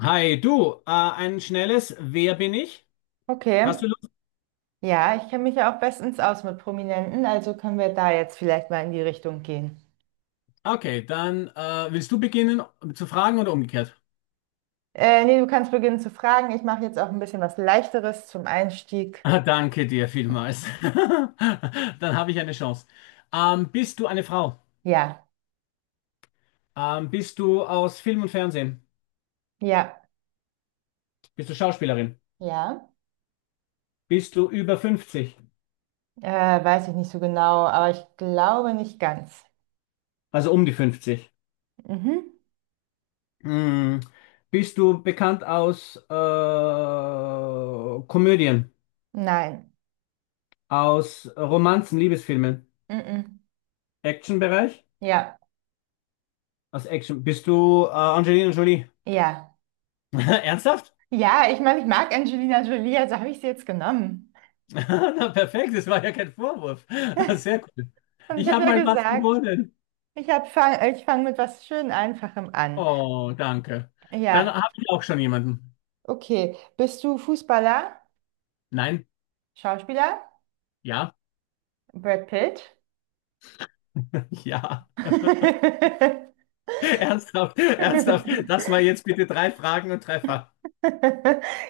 Hi, du, ein schnelles Wer bin ich? Hast Okay. du Lust? Ja, ich kenne mich ja auch bestens aus mit Prominenten, also können wir da jetzt vielleicht mal in die Richtung gehen. Okay, dann willst du beginnen um zu fragen oder umgekehrt? Nee, du kannst beginnen zu fragen. Ich mache jetzt auch ein bisschen was Leichteres zum Einstieg. Ah, danke dir vielmals. Dann habe ich eine Chance. Bist du eine Frau? Ja, Bist du aus Film und Fernsehen? ja, Bist du Schauspielerin? ja. Bist du über fünfzig? Weiß ich nicht so genau, aber ich glaube nicht ganz. Also um die 50? Mhm. Hm. Bist du bekannt aus Komödien, Nein. aus Romanzen, Liebesfilmen, Mhm. Actionbereich? Ja, Als Action. Bist du Angelina Jolie? ja. Ernsthaft? Ja, ich meine, ich mag Angelina Jolie, also habe ich sie jetzt genommen. Na, perfekt, das war ja kein Vorwurf. Sehr cool. Und ich Ich habe habe ja mal was gesagt, gewonnen. Ich fange mit was schön Einfachem an. Oh, danke. Dann Ja. habe ich auch schon jemanden. Okay, bist du Fußballer, Nein? Schauspieler, Ja? Brad Pitt? Ja. Ernsthaft, ernsthaft. Lass mal jetzt bitte drei Fragen und Treffer.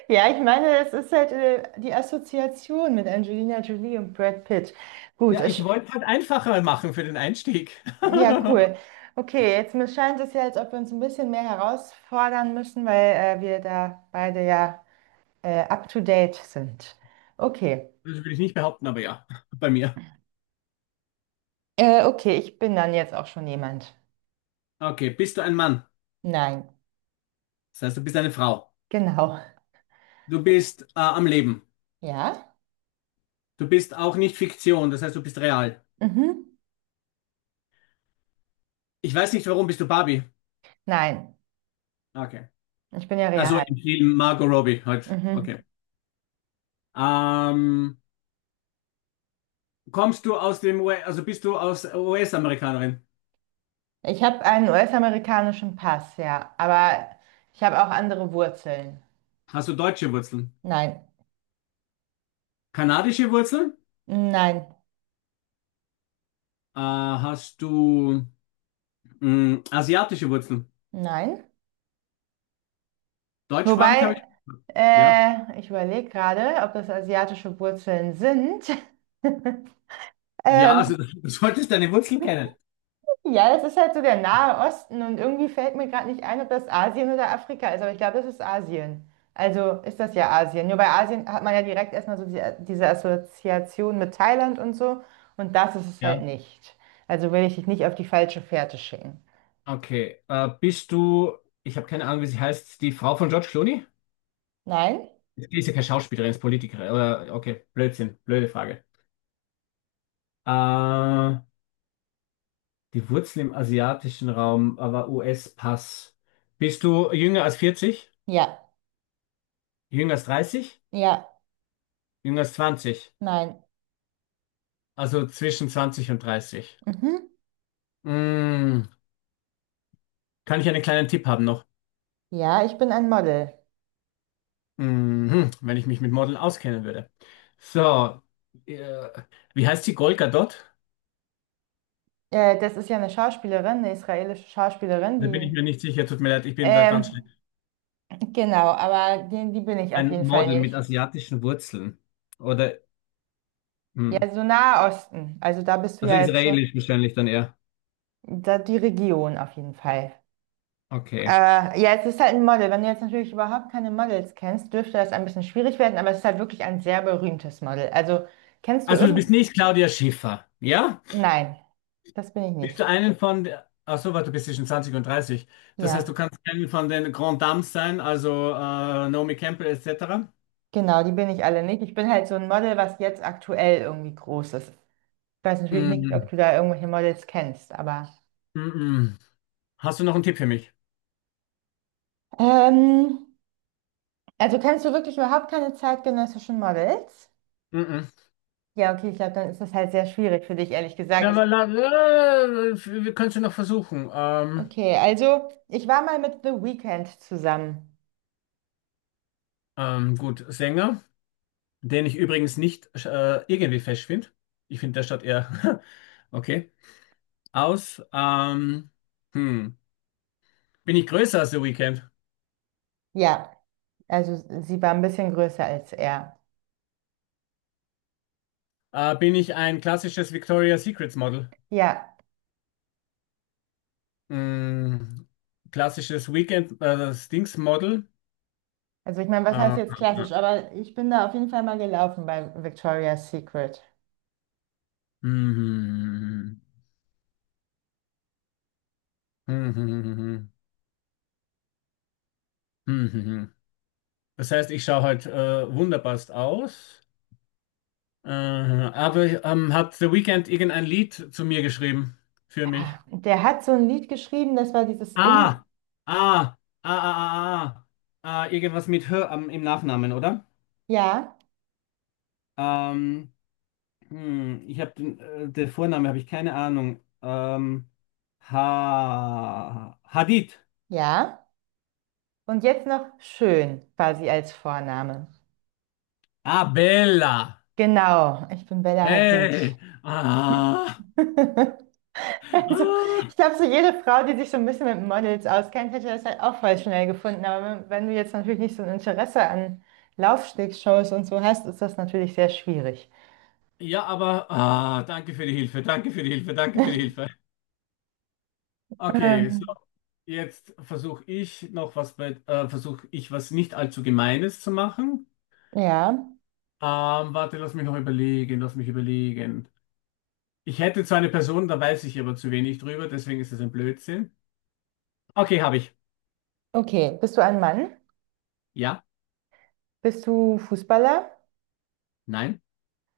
Ja, ich meine, es ist halt die Assoziation mit Angelina Jolie und Brad Pitt. Gut, Ja, ich es, wollte halt einfacher machen für den Einstieg. ja, cool. Okay, jetzt mir scheint es ja, als ob wir uns ein bisschen mehr herausfordern müssen, weil wir da beide ja up to date sind. Okay, Das will ich nicht behaupten, aber ja, bei mir. Okay, ich bin dann jetzt auch schon jemand. Okay, bist du ein Mann? Nein, Das heißt, du bist eine Frau. genau. Du bist am Leben. Ja? Du bist auch nicht Fiktion, das heißt, du bist real. Mhm. Ich weiß nicht, warum bist du Barbie? Nein. Okay. Ich bin ja Also real. im Film Margot Robbie halt. Mhm. Okay. Ähm, kommst du aus dem US, also bist du aus US-Amerikanerin? Ich habe einen US-amerikanischen Pass, ja, aber ich habe auch andere Wurzeln. Hast du deutsche Wurzeln? Nein, Kanadische Wurzeln? nein, Hast du mh, asiatische Wurzeln? nein. Deutschsprachig habe Wobei, ich. Ja. Ich überlege gerade, ob das asiatische Wurzeln sind. Ja, also Ähm, du solltest deine Wurzeln kennen. ja, das ist halt so der Nahe Osten und irgendwie fällt mir gerade nicht ein, ob das Asien oder Afrika ist, aber ich glaube, das ist Asien. Also ist das ja Asien. Nur bei Asien hat man ja direkt erstmal so diese Assoziation mit Thailand und so und das ist es Ja. halt nicht. Also will ich dich nicht auf die falsche Fährte schicken. Okay. Ich habe keine Ahnung, wie sie heißt, die Frau von George Clooney? Nein? Die ist ja keine Schauspielerin, ist Politikerin. Oder, okay, Blödsinn, blöde Frage. Äh, Die Wurzel im asiatischen Raum, aber US-Pass. Bist du jünger als 40? Ja. Jünger als 30? Ja. Jünger als 20? Nein. Also zwischen 20 und 30. Mhm. Mm, kann ich einen kleinen Tipp haben noch? Ja, ich bin ein Model. Mhm, wenn ich mich mit Modeln auskennen würde. So, äh, wie heißt die Golga Gadot? Das ist ja eine Schauspielerin, eine israelische Schauspielerin, Da bin ich die... mir nicht sicher, tut mir leid, ich bin da ganz schlecht. Ähm, genau, aber die bin ich auf Ein jeden Fall Model mit nicht. asiatischen Wurzeln. Oder. Hm, Ja, so Nahe Osten. Also da bist du also ja jetzt schon, israelisch wahrscheinlich dann eher. da die Region auf jeden Fall. Okay. Ja, es ist halt ein Model. Wenn du jetzt natürlich überhaupt keine Models kennst, dürfte das ein bisschen schwierig werden, aber es ist halt wirklich ein sehr berühmtes Model. Also kennst du Also du irgend... bist nicht Claudia Schiffer, ja? Nein, das bin ich Bist nicht. du einen von, ach so, warte, du bist zwischen 20 und 30. Das heißt, du Ja, kannst einen von den Grand Dames sein, also Naomi Campbell etc. genau, die bin ich alle nicht. Ich bin halt so ein Model, was jetzt aktuell irgendwie groß ist. Ich weiß natürlich nicht, ob Mm, du da irgendwelche Models kennst, aber... mm, mm. Hast du noch einen Tipp für mich? Ähm, also kennst du wirklich überhaupt keine zeitgenössischen Models? Mm, mm. Ja, okay, ich glaube, dann ist das halt sehr schwierig für dich, ehrlich Ja, gesagt. Aber la, la, wir können es ja noch versuchen. Okay, also ich war mal mit The Weeknd zusammen. Gut, Sänger, den ich übrigens nicht irgendwie fesch finde. Ich finde, der statt eher okay. Aus, hm. Bin ich größer als The Weeknd? Ja, also sie war ein bisschen größer als er. Bin ich ein klassisches Victoria's Secrets Model? Ja, Mm, klassisches Weekend, das Dings Model? also ich meine, was heißt Äh, jetzt klassisch, aber ich bin da auf jeden Fall mal gelaufen bei Victoria's Secret. mhm. Mhm. Mhm. Das heißt, ich schaue halt wunderbarst aus. Hat The Weeknd irgendein Lied zu mir geschrieben? Für mich? Ah, der hat so ein Lied geschrieben, das war dieses In, Ah, ah, ah, ah, ah, ah. Ah, irgendwas mit Hör am- im Nachnamen, oder? ja, Ähm, Hm, der Vorname habe ich keine Ahnung. Ha Hadid. ja, und jetzt noch schön, quasi als Vorname. Ah, Bella. Genau, ich bin Bella Hadid. Hey. Ah. Also, Ah. ich glaube, so jede Frau, die sich so ein bisschen mit Models auskennt, hätte das halt auch voll schnell gefunden. Aber wenn du jetzt natürlich nicht so ein Interesse an Laufstegshows und so hast, ist das natürlich sehr schwierig. Ja, aber ah, danke für die Hilfe, danke für die Hilfe, danke für die Hilfe. Okay, so, Ähm, jetzt versuche ich noch was bei, versuche ich was nicht allzu Gemeines zu machen. ja, Warte, lass mich noch überlegen, lass mich überlegen. Ich hätte zwar eine Person, da weiß ich aber zu wenig drüber, deswegen ist es ein Blödsinn. Okay, habe ich. okay. Bist du ein Mann? Ja. Bist du Fußballer? Nein.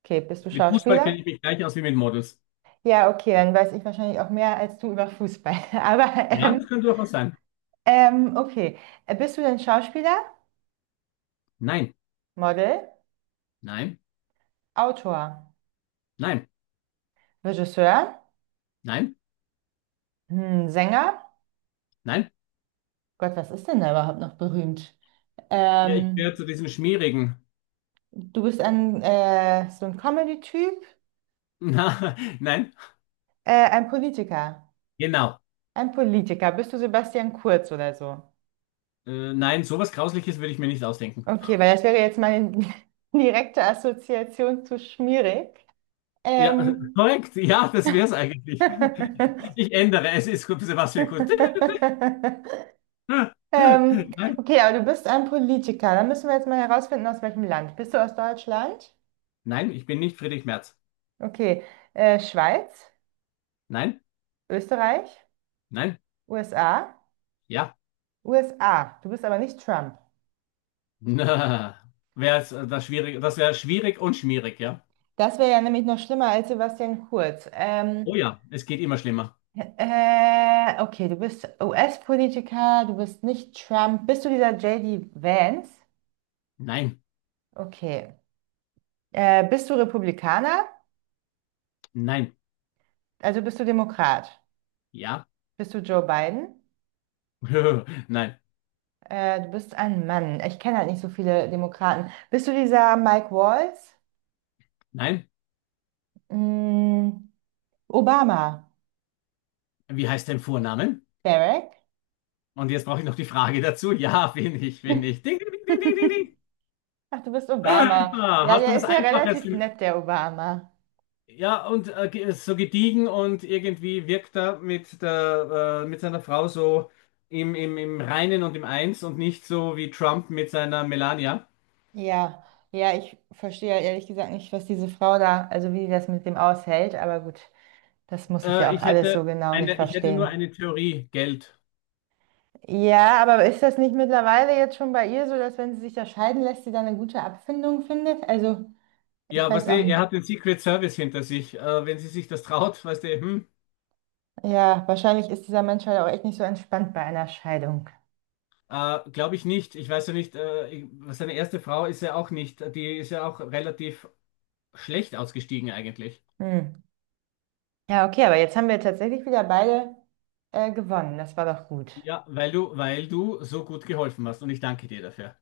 Okay, bist du Mit Fußball kenne Schauspieler? ich mich gleich aus wie mit Models. Ja, okay, dann weiß ich wahrscheinlich auch mehr als du über Fußball. Aber Ja, ähm, das könnte doch was sein. Okay. Bist du denn Schauspieler, Nein, Model, nein, Autor, nein, Regisseur, nein, hm, Sänger? nein. Gott, was ist denn da überhaupt noch berühmt? Ja, ich gehöre Ähm, zu diesem schmierigen. So ein Comedy-Typ, Na, nein, ein Politiker. genau. Ein Politiker. Bist du Sebastian Kurz oder so? Nein, sowas Grausliches würde ich mir nicht ausdenken. Okay, weil das wäre jetzt meine direkte Assoziation zu schmierig. Ja, Ähm. korrekt. Ja, das wäre es eigentlich. Ich ändere. Es ist gut, Sebastian Kurz. ähm, Nein, okay, aber du bist ein Politiker. Dann müssen wir jetzt mal herausfinden, aus welchem Land. Bist du aus Deutschland? nein, ich bin nicht Friedrich Merz. Okay, Schweiz, Nein, Österreich, nein, USA, ja. USA. Du bist aber nicht Trump. Das wäre schwierig und schmierig, ja. Das wäre ja nämlich noch schlimmer als Sebastian Kurz. Oh ja, es geht immer schlimmer. Okay, du bist US-Politiker, du bist nicht Trump. Bist du dieser JD Vance? Nein. Okay. Bist du Republikaner? Nein. Also bist du Demokrat? Ja. Bist du Joe Biden? Nein. Du bist ein Mann. Ich kenne halt nicht so viele Demokraten. Bist du dieser Mike Waltz? Nein. Mm, Obama? Wie heißt dein Vorname? Barack? Und jetzt brauche ich noch die Frage dazu. Bin ich. Ding, ding, ding, ding, ding, ding, Ach, du bist ding. Obama. Ah, Ja, hast du der was ist ja Einfaches? relativ nett, der Obama. Ja, und so gediegen und irgendwie wirkt er mit mit seiner Frau so im Reinen und im Eins und nicht so wie Trump mit seiner Melania. Ja, ja, ich verstehe ja ehrlich gesagt nicht, was diese Frau da, also wie die das mit dem aushält, aber gut, das muss ich ja auch alles so genau nicht Ich hätte nur verstehen. eine Theorie, Geld. Ja, aber ist das nicht mittlerweile jetzt schon bei ihr so, dass wenn sie sich da scheiden lässt, sie dann eine gute Abfindung findet? Also, ich Ja, weißt weiß du, auch er nicht. hat den Secret Service hinter sich. Wenn sie sich das traut, weißt du, hm. Ja, wahrscheinlich ist dieser Mensch halt auch echt nicht so entspannt bei einer Scheidung. Glaube ich nicht. Ich weiß ja nicht, ich, seine erste Frau ist ja auch nicht, die ist ja auch relativ schlecht ausgestiegen eigentlich. Hm. Ja, okay, aber jetzt haben wir tatsächlich wieder beide gewonnen. Das war doch gut. Ja, weil du so gut geholfen hast und ich danke dir dafür.